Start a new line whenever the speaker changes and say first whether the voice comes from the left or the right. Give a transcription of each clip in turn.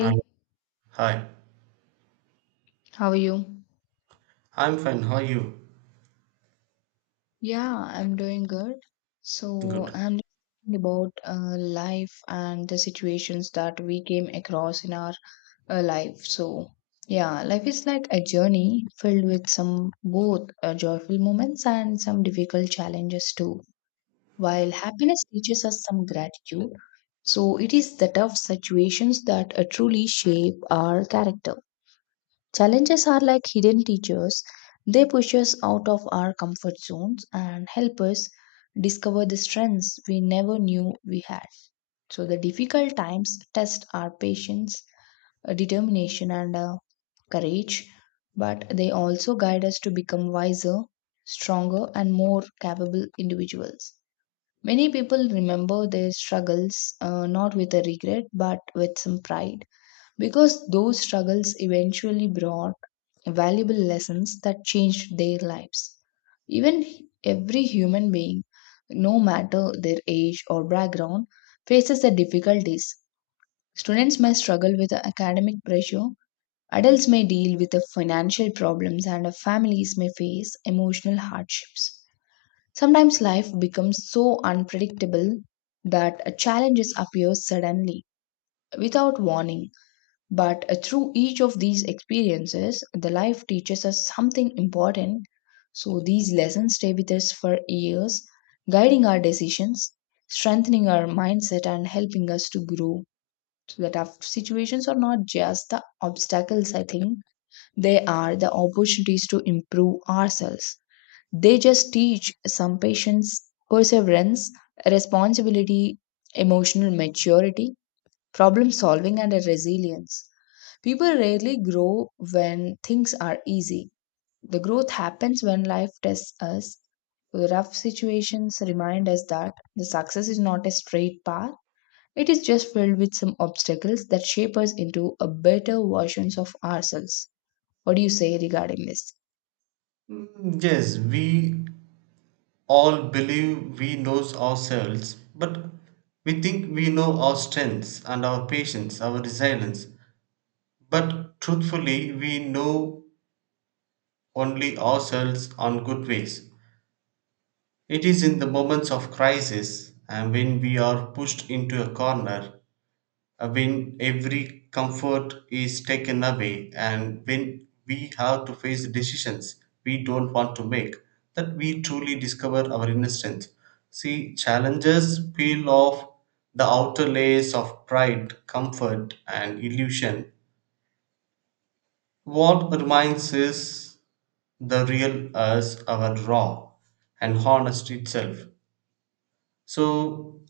right: Hi. Hi.
left: how are you?
right: I'm fine. How are you?
left: Yeah, I'm doing good.
right: Good.
left: I'm thinking about life and the situations that we came across in our life. Life is like a journey filled with some both joyful moments and some difficult challenges too. While happiness teaches us some gratitude, so it is the tough situations that truly shape our character. Challenges are like hidden teachers. They push us out of our comfort zones and help us discover the strengths we never knew we had. So, the difficult times test our patience, determination, and courage, but they also guide us to become wiser, stronger, and more capable individuals. Many people remember their struggles not with a regret but with some pride because those struggles eventually brought valuable lessons that changed their lives. Even every human being, no matter their age or background, faces the difficulties. Students may struggle with academic pressure, adults may deal with the financial problems, and families may face emotional hardships. Sometimes life becomes so unpredictable that challenges appear suddenly without warning. But through each of these experiences, the life teaches us something important. So these lessons stay with us for years, guiding our decisions, strengthening our mindset, and helping us to grow. So that our situations are not just the obstacles, I think, they are the opportunities to improve ourselves. They just teach some patience, perseverance, responsibility, emotional maturity, problem solving, and a resilience. People rarely grow when things are easy. The growth happens when life tests us. Rough situations remind us that the success is not a straight path. It is just filled with some obstacles that shape us into a better versions of ourselves. What do you say regarding this?
right: Yes, we all believe we knows ourselves, but we think we know our strengths and our patience, our resilience. But truthfully, we know only ourselves on good ways. It is in the moments of crisis and when we are pushed into a corner when every comfort is taken away and when we have to face decisions we don't want to make that we truly discover our inner strength. See, challenges peel off the outer layers of pride, comfort, and illusion. What remains is the real us, our raw and honest itself. so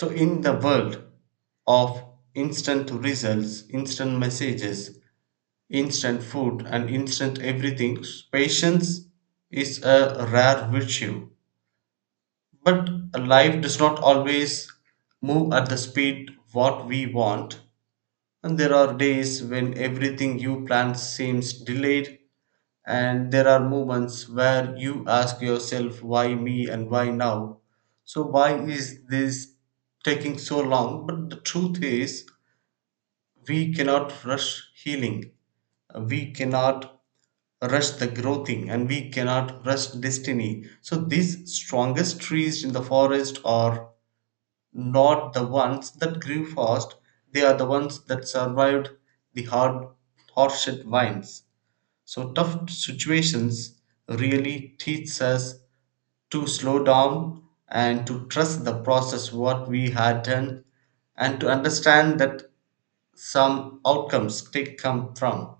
right: so in the world of instant results, instant messages, instant food, and instant everything, patience is a rare virtue. But life does not always move at the speed what we want, and there are days when everything you plan seems delayed, and there are moments where you ask yourself, why me and why now? So, why is this taking so long? But the truth is, we cannot rush healing, we cannot rush the growing, and we cannot rush destiny. So these strongest trees in the forest are not the ones that grew fast, they are the ones that survived the hard harshed winds. So tough situations really teach us to slow down and to trust the process what we had done and to understand that some outcomes did come from.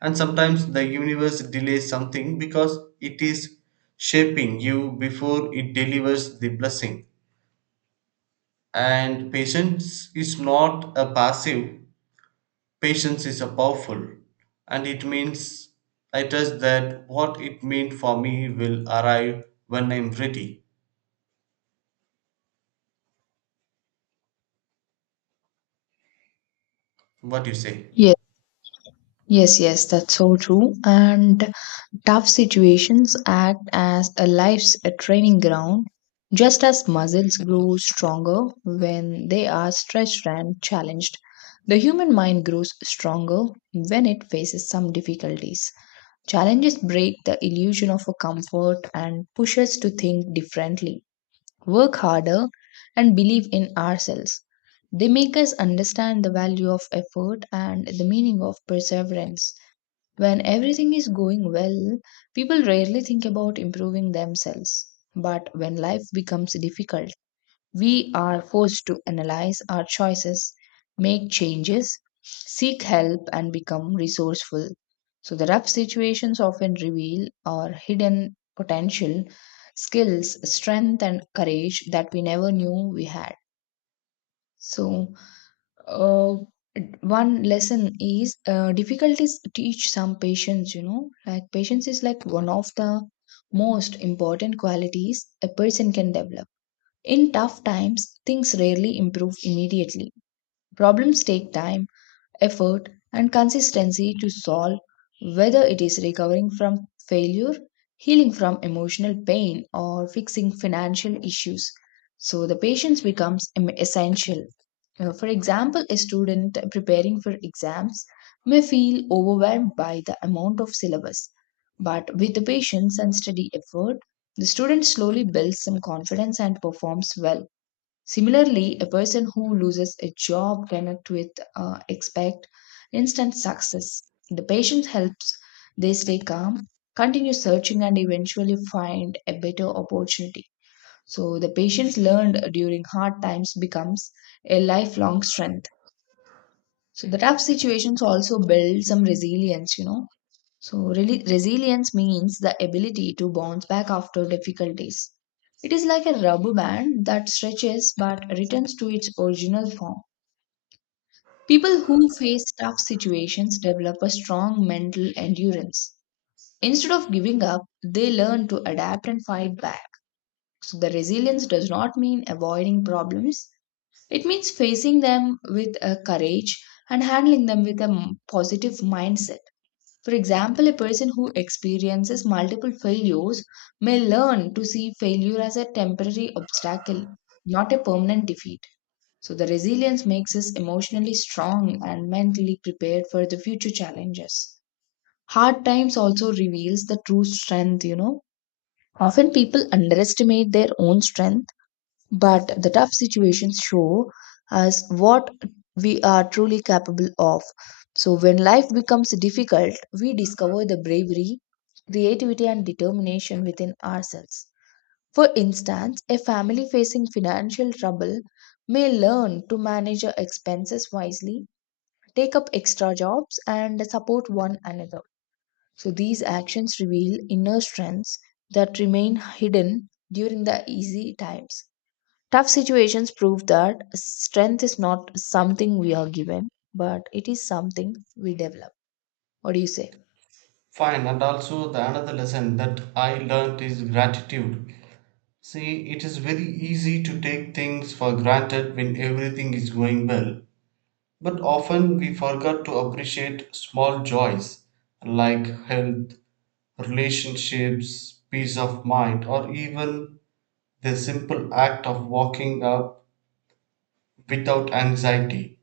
right: And sometimes the universe delays something because it is shaping you before it delivers the blessing. And patience is not a passive, patience is a powerful. And it means I trust that what it meant for me will arrive when I'm ready. What you say?
left: Yes, yes, that's so true. And tough situations act as a life's a training ground, just as muscles grow stronger when they are stretched and challenged. The human mind grows stronger when it faces some difficulties. Challenges break the illusion of a comfort and push us to think differently, work harder, and believe in ourselves. They make us understand the value of effort and the meaning of perseverance. When everything is going well, people rarely think about improving themselves. But when life becomes difficult, we are forced to analyze our choices, make changes, seek help, and become resourceful. So, the rough situations often reveal our hidden potential, skills, strength, and courage that we never knew we had. So, uh, One lesson is difficulties teach some patience, you know, like patience is like one of the most important qualities a person can develop in tough times. Things rarely improve immediately. Problems take time, effort, and consistency to solve, whether it is recovering from failure, healing from emotional pain, or fixing financial issues. So, the patience becomes essential. For example, a student preparing for exams may feel overwhelmed by the amount of syllabus, but with the patience and steady effort, the student slowly builds some confidence and performs well. Similarly, a person who loses a job cannot expect instant success. The patience helps they stay calm, continue searching, and eventually find a better opportunity. So, the patience learned during hard times becomes a lifelong strength. So, the tough situations also build some resilience, you know. So, really, resilience means the ability to bounce back after difficulties. It is like a rubber band that stretches but returns to its original form. People who face tough situations develop a strong mental endurance. Instead of giving up, they learn to adapt and fight back. So, the resilience does not mean avoiding problems, it means facing them with a courage and handling them with a positive mindset. For example, a person who experiences multiple failures may learn to see failure as a temporary obstacle, not a permanent defeat. So, the resilience makes us emotionally strong and mentally prepared for the future challenges. Hard times also reveals the true strength, you know. Often people underestimate their own strength, but the tough situations show us what we are truly capable of. So, when life becomes difficult, we discover the bravery, creativity, and determination within ourselves. For instance, a family facing financial trouble may learn to manage their expenses wisely, take up extra jobs, and support one another. So, these actions reveal inner strengths that remain hidden during the easy times. Tough situations prove that strength is not something we are given, but it is something we develop. What do you say?
right: Fine, and also the another lesson that I learned is gratitude. See, it is very easy to take things for granted when everything is going well, but often we forget to appreciate small joys like health, relationships, peace of mind, or even the simple act of walking up without anxiety.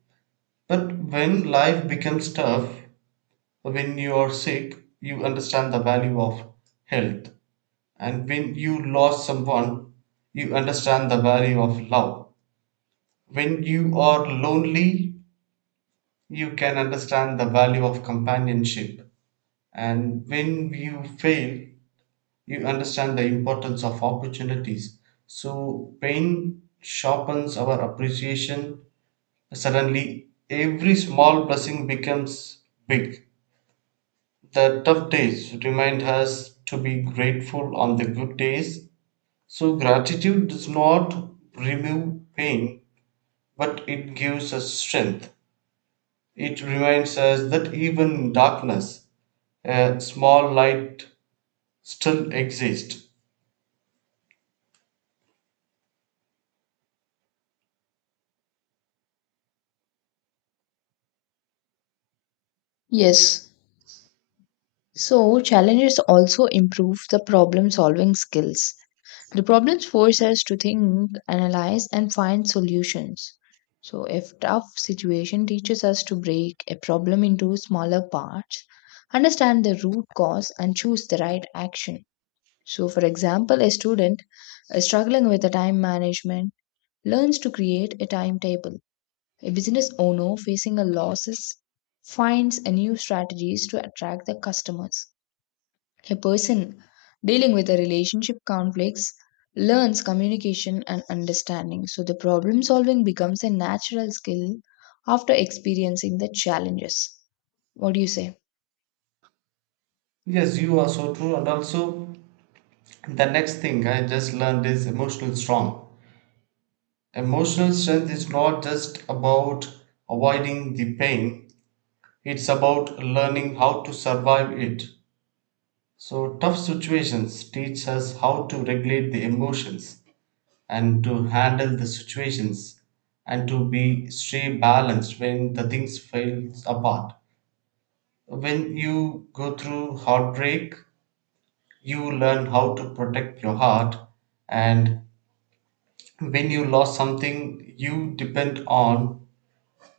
right: But when life becomes tough, when you are sick, you understand the value of health, and when you lost someone, you understand the value of love. When you are lonely, you can understand the value of companionship, and when you fail, you understand the importance of opportunities. So, pain sharpens our appreciation. Suddenly, every small blessing becomes big. The tough days remind us to be grateful on the good days. So, gratitude does not remove pain, but it gives us strength. It reminds us that even in darkness a small light still exists.
left: Yes. So, challenges also improve the problem solving skills. The problems force us to think, analyze, and find solutions. So, if tough situation teaches us to break a problem into smaller parts, understand the root cause, and choose the right action. So, for example, a student is struggling with the time management learns to create a timetable. A business owner facing a losses finds a new strategies to attract the customers. A person dealing with a relationship conflicts learns communication and understanding. So the problem solving becomes a natural skill after experiencing the challenges. What do you say?
right: Yes, you are so true. And also, the next thing I just learned is emotional strength. Emotional strength is not just about avoiding the pain, it's about learning how to survive it. So, tough situations teach us how to regulate the emotions and to handle the situations and to be stay balanced when the things falls apart. When you go through heartbreak, you learn how to protect your heart, and when you lost something you depend on,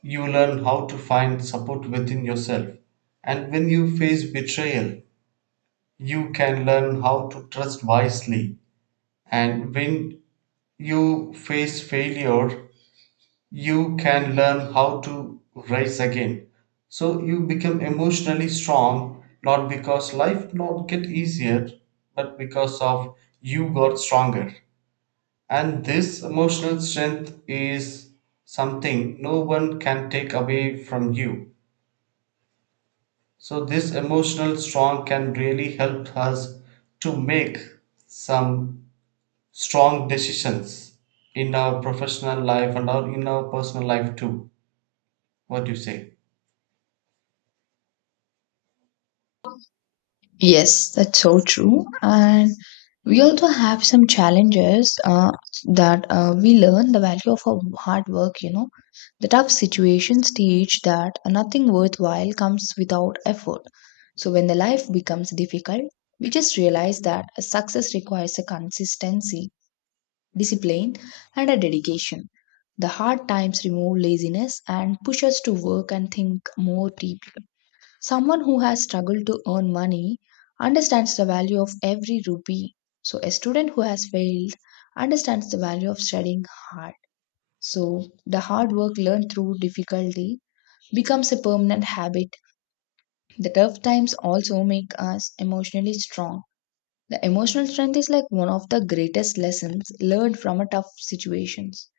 right: you learn how to find support within yourself, and when you face betrayal, you can learn how to trust wisely, and when you face failure, you can learn how to rise again. So you become emotionally strong, not because life not get easier, but because of you got stronger. And this emotional strength is something no one can take away from you. So this emotional strong can really help us to make some strong decisions in our professional life and our in our personal life too. What do you say?
left: Yes, that's so true. And we also have some challenges that we learn the value of our hard work, you know. The tough situations teach that nothing worthwhile comes without effort. So when the life becomes difficult, we just realize that a success requires a consistency, discipline, and a dedication. The hard times remove laziness and push us to work and think more deeply. Someone who has struggled to earn money understands the value of every rupee. So, a student who has failed understands the value of studying hard. So, the hard work learned through difficulty becomes a permanent habit. The tough times also make us emotionally strong. The emotional strength is like one of the greatest lessons learned from a tough situations.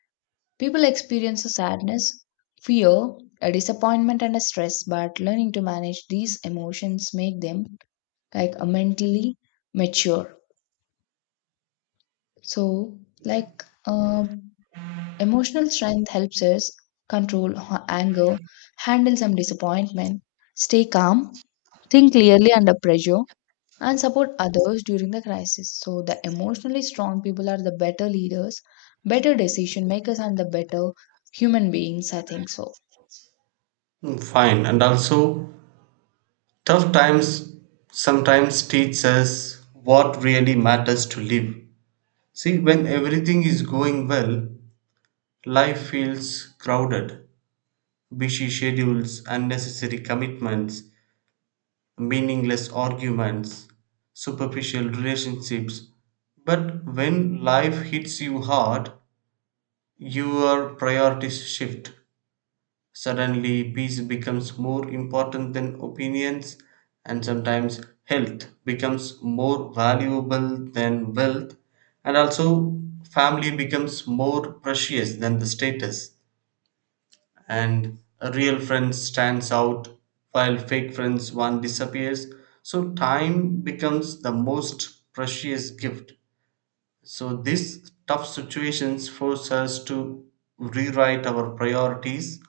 left: People experience a sadness, fear, a disappointment and a stress, but learning to manage these emotions make them like mentally mature. So, like um, Emotional strength helps us control anger, handle some disappointment, stay calm, think clearly under pressure, and support others during the crisis. So, the emotionally strong people are the better leaders, better decision makers, and the better human beings. I think so.
right: Fine, and also, tough times sometimes teach us what really matters to live. See, when everything is going well, life feels crowded. Busy schedules, unnecessary commitments, meaningless arguments, superficial relationships. But when life hits you hard, your priorities shift. Suddenly, peace becomes more important than opinions, and sometimes health becomes more valuable than wealth, and also family becomes more precious than the status, and a real friend stands out while fake friends one disappears. So, time becomes the most precious gift. So, these tough situations force us to rewrite our priorities.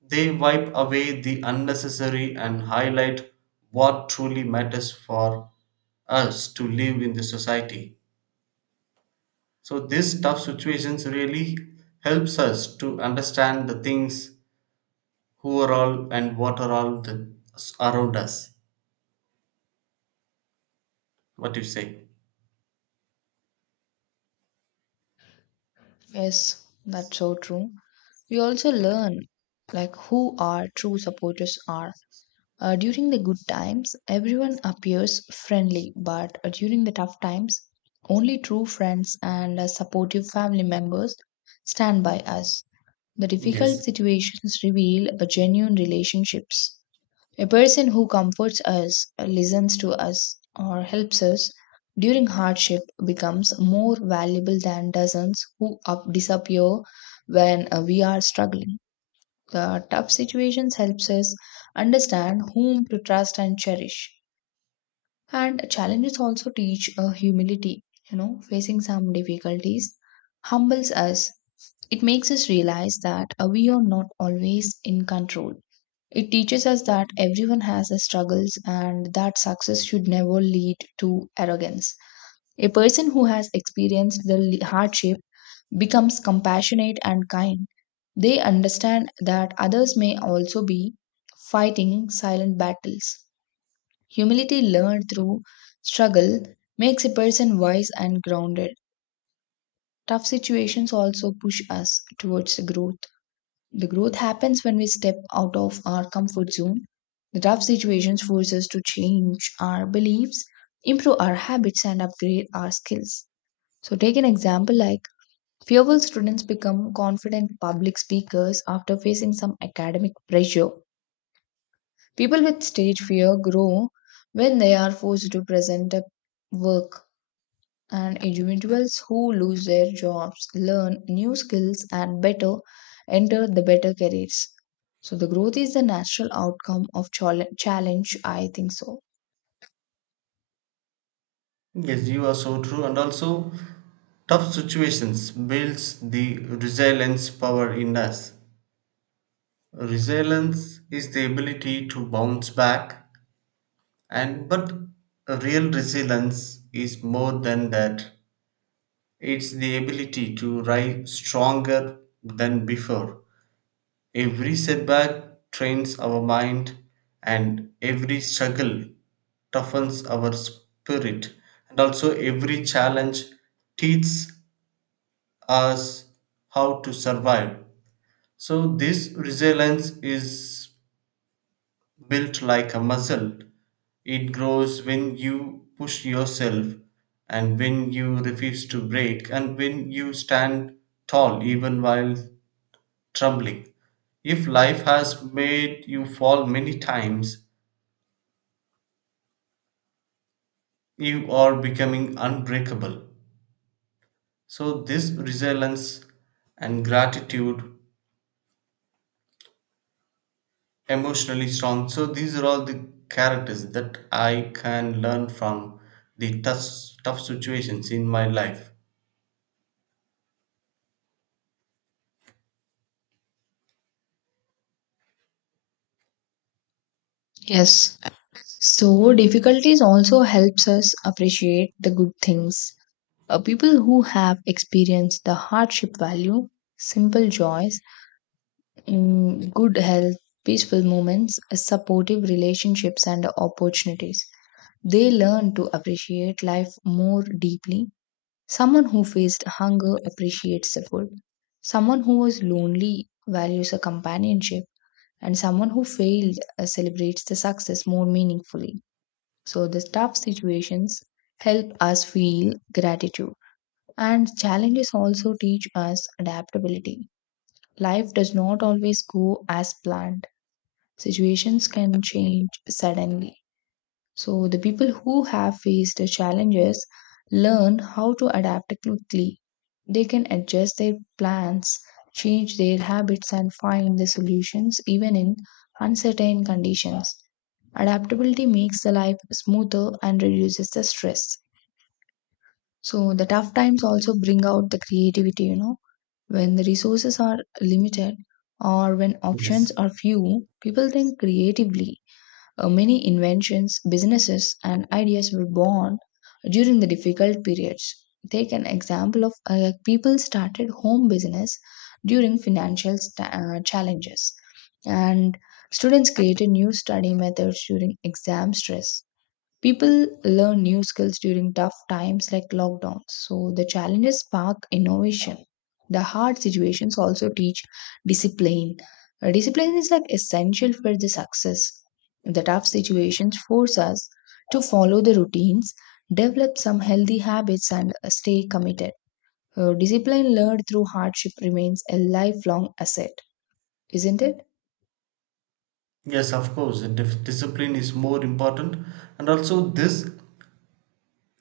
right: They wipe away the unnecessary and highlight what truly matters for us to live in the society. So these tough situations really helps us to understand the things who are all and what are all the, around us. What you say?
left: Yes, that's so true. We also learn like who our true supporters are. During the good times, everyone appears friendly, but during the tough times, only true friends and supportive family members stand by us. The
right: Yes.
left: difficult situations reveal genuine relationships. A person who comforts us, listens to us, or helps us during hardship becomes more valuable than dozens who disappear when we are struggling. The tough situations helps us understand whom to trust and cherish. And challenges also teach humility. You know, facing some difficulties humbles us. It makes us realize that we are not always in control. It teaches us that everyone has their struggles and that success should never lead to arrogance. A person who has experienced the hardship becomes compassionate and kind. They understand that others may also be fighting silent battles. Humility learned through struggle makes a person wise and grounded. Tough situations also push us towards the growth. The growth happens when we step out of our comfort zone. The tough situations force us to change our beliefs, improve our habits, and upgrade our skills. So, take an example like fearful students become confident public speakers after facing some academic pressure. People with stage fear grow when they are forced to present a work, and individuals who lose their jobs learn new skills and better enter the better careers. So, the growth is the natural outcome of challenge, I think so.
right: Yes, you are so true. And also, tough situations builds the resilience power in us. Resilience is the ability to bounce back, and but a real resilience is more than that. It's the ability to rise stronger than before. Every setback trains our mind, and every struggle toughens our spirit, and also every challenge teaches us how to survive. So this resilience is built like a muscle. It grows when you push yourself and when you refuse to break and when you stand tall even while trembling. If life has made you fall many times, you are becoming unbreakable. So, this resilience and gratitude, emotionally strong. So, these are all the characters that I can learn from the tough, tough situations in my life.
left: Yes. So, difficulties also helps us appreciate the good things. People who have experienced the hardship value simple joys, mm, good health, peaceful moments, supportive relationships, and opportunities. They learn to appreciate life more deeply. Someone who faced hunger appreciates the food. Someone who was lonely values a companionship. And someone who failed celebrates the success more meaningfully. So, the tough situations help us feel gratitude. And challenges also teach us adaptability. Life does not always go as planned, situations can change suddenly. So, the people who have faced the challenges learn how to adapt quickly. They can adjust their plans, change their habits, and find the solutions even in uncertain conditions. Adaptability makes the life smoother and reduces the stress. So, the tough times also bring out the creativity, you know. When the resources are limited or when options
right: Yes.
left: are few, people think creatively. Many inventions, businesses, and ideas were born during the difficult periods. Take an example of like, people started home business during financial challenges, and students created new study methods during exam stress. People learn new skills during tough times like lockdowns, so the challenges spark innovation. The hard situations also teach discipline. Discipline is like essential for the success. The tough situations force us to follow the routines, develop some healthy habits, and stay committed. Discipline learned through hardship remains a lifelong asset, isn't it?
right: Yes, of course, discipline is more important, and also this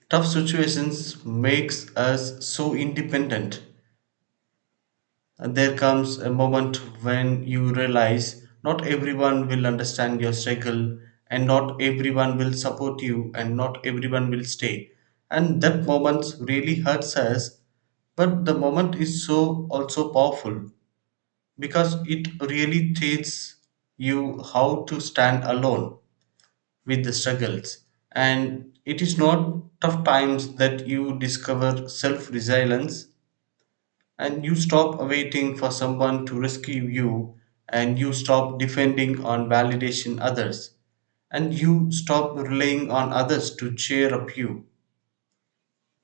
right: tough situations makes us so independent. And there comes a moment when you realize not everyone will understand your struggle, and not everyone will support you, and not everyone will stay. And that moment really hurts us, but the moment is so also powerful because it really teaches you how to stand alone with the struggles, and it is not tough times that you discover self-resilience, and you stop waiting for someone to rescue you, and you stop depending on validation others, and you stop relying on others to cheer up you.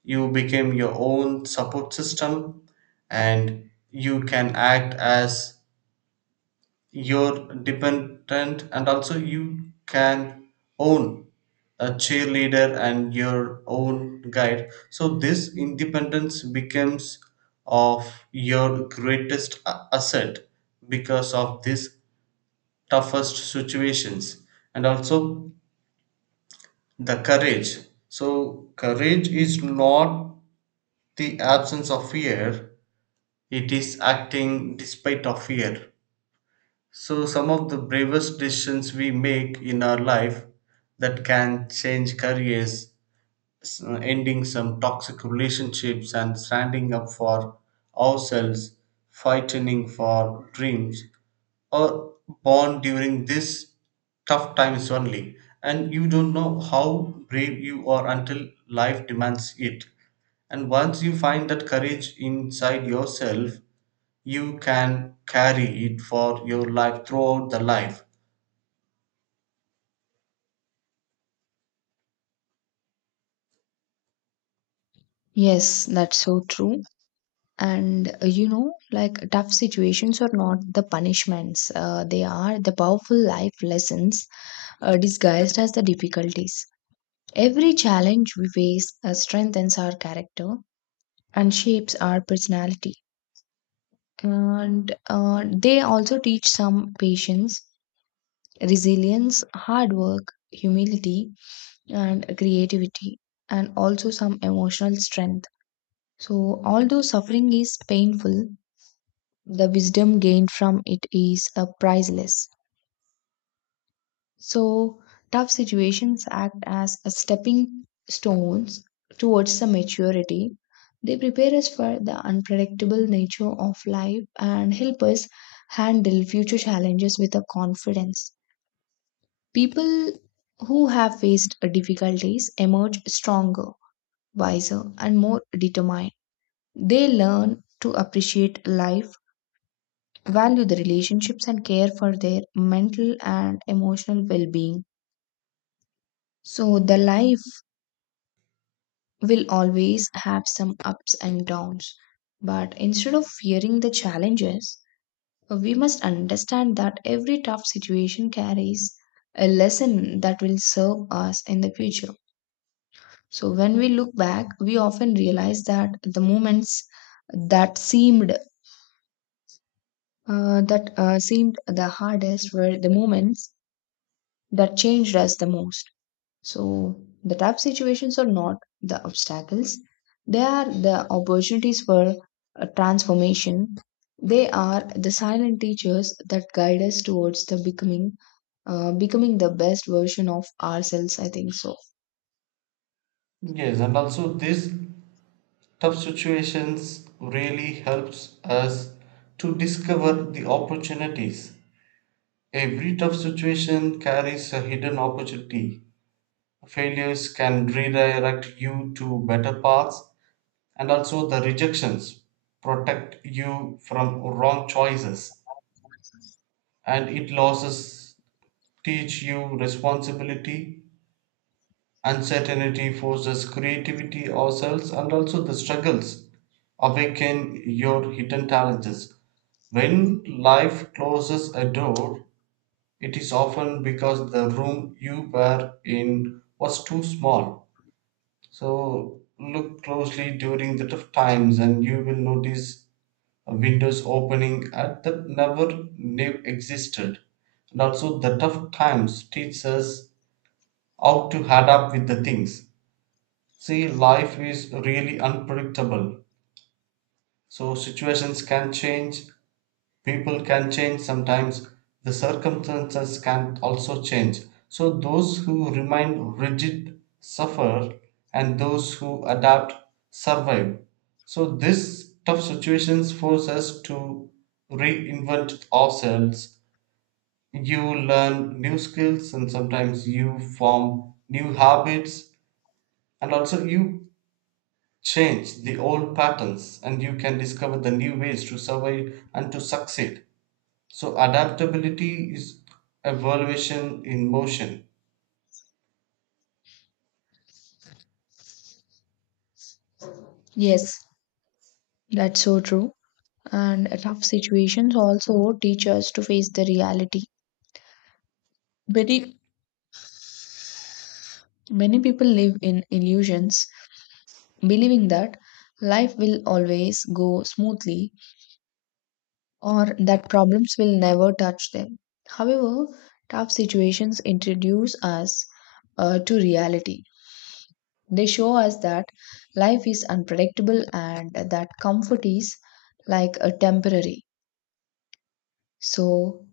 right: You became your own support system, and you can act as your dependent, and also you can own a cheerleader and your own guide. So this independence becomes of your greatest asset because of these toughest situations, and also the courage. So courage is not the absence of fear, it is acting despite of fear. So, some of the bravest decisions we make in our life that can change careers, s- ending some toxic relationships, and standing up for ourselves, fighting for dreams, or born during these tough times only. And you don't know how brave you are until life demands it. And once you find that courage inside yourself, you can carry it for your life throughout the life.
left: Yes, that's so true. And you know, like, tough situations are not the punishments, they are the powerful life lessons disguised as the difficulties. Every challenge we face strengthens our character and shapes our personality, and they also teach some patience, resilience, hard work, humility, and creativity, and also some emotional strength. So although suffering is painful, the wisdom gained from it is priceless. So, tough situations act as a stepping stones towards the maturity. They prepare us for the unpredictable nature of life and help us handle future challenges with a confidence. People who have faced difficulties emerge stronger, wiser, and more determined. They learn to appreciate life, value the relationships, and care for their mental and emotional well being. So, the life will always have some ups and downs. But instead of fearing the challenges, we must understand that every tough situation carries a lesson that will serve us in the future. So, when we look back, we often realize that the moments that seemed that seemed the hardest were the moments that changed us the most. So the tough situations are not the obstacles, they are the opportunities for transformation. They are the silent teachers that guide us towards the becoming the best version of ourselves, I think so.
right: Yes, and also these tough situations really helps us to discover the opportunities. Every tough situation carries a hidden opportunity. Failures can redirect you to better paths, and also the rejections protect you from wrong choices, and it losses teach you responsibility. Uncertainty forces creativity ourselves and also the struggles. Awaken your hidden talents. When life closes a door, it is often because the room you were in was too small. So look closely during the tough times and you will notice windows opening at that never knew existed. And also the tough times teach us how to adapt with the things. See, life is really unpredictable. So situations can change, people can change sometimes, the circumstances can also change. So those who remain rigid suffer, and those who adapt survive. So this tough situations force us to reinvent ourselves. You learn new skills and sometimes you form new habits, and also you change the old patterns and you can discover the new ways to survive and to succeed. So, adaptability is evaluation in motion.
left: Yes, that's so true. And tough situations also teach us to face the reality. Very many people live in illusions, believing that life will always go smoothly or that problems will never touch them. However, tough situations introduce us to reality. They show us that life is unpredictable and that comfort is like a temporary. So,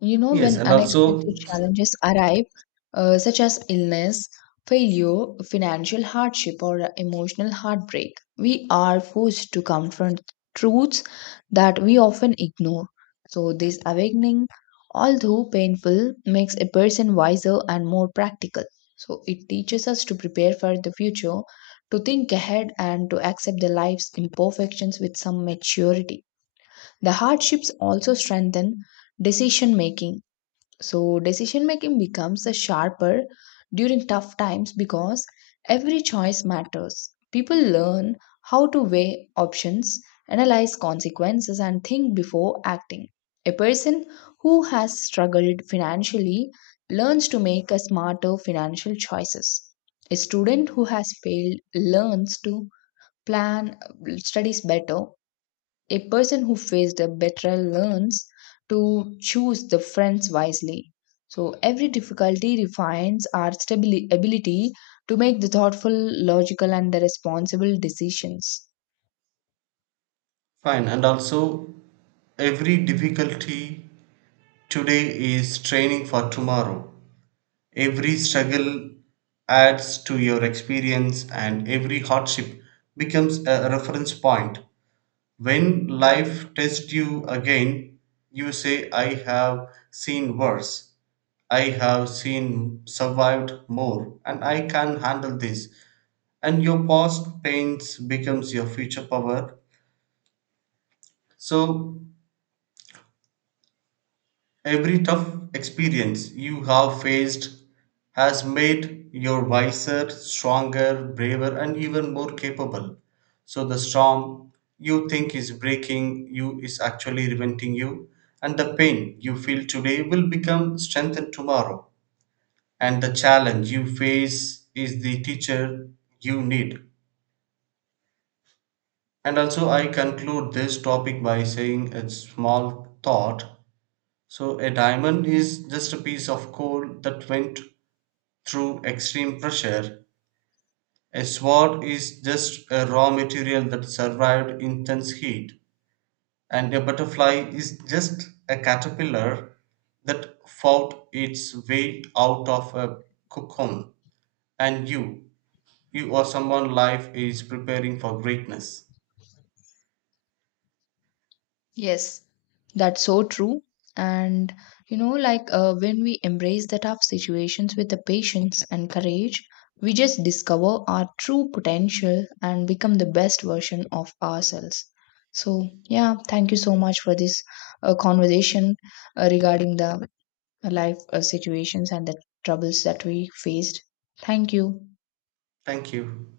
left: you know,
right: Yes,
left: when
right: and also,
left: unexpected challenges arrive, such as illness, failure, financial hardship, or emotional heartbreak, we are forced to confront truths that we often ignore. So, this awakening, although painful, makes a person wiser and more practical. So, it teaches us to prepare for the future, to think ahead, and to accept the life's imperfections with some maturity. The hardships also strengthen decision making. So decision making becomes a sharper during tough times because every choice matters. People learn how to weigh options, analyze consequences, and think before acting. A person who has struggled financially learns to make a smarter financial choices. A student who has failed learns to plan studies better. A person who faced a betrayal learns to choose the friends wisely. So every difficulty refines our ability to make the thoughtful, logical, and the responsible decisions.
right: fine, and also, every difficulty today is training for tomorrow. Every struggle adds to your experience, and every hardship becomes a reference point. When life tests you again, you say, I have seen worse, I have seen survived more, and I can handle this. And your past pains becomes your future power. So every tough experience you have faced has made you wiser, stronger, braver, and even more capable. So the storm you think is breaking you is actually preventing you, and the pain you feel today will become strengthened tomorrow. And the challenge you face is the teacher you need. And also, I conclude this topic by saying a small thought. So a diamond is just a piece of coal that went through extreme pressure. A sword is just a raw material that survived intense heat. And a butterfly is just a caterpillar that fought its way out of a cocoon. And you or someone life is preparing for greatness.
left: Yes, that's so true. And you know, like, when we embrace the tough situations with the patience and courage, we just discover our true potential and become the best version of ourselves. So, yeah, thank you so much for this conversation regarding the life situations and the troubles that we faced. Thank you.
right: Thank you.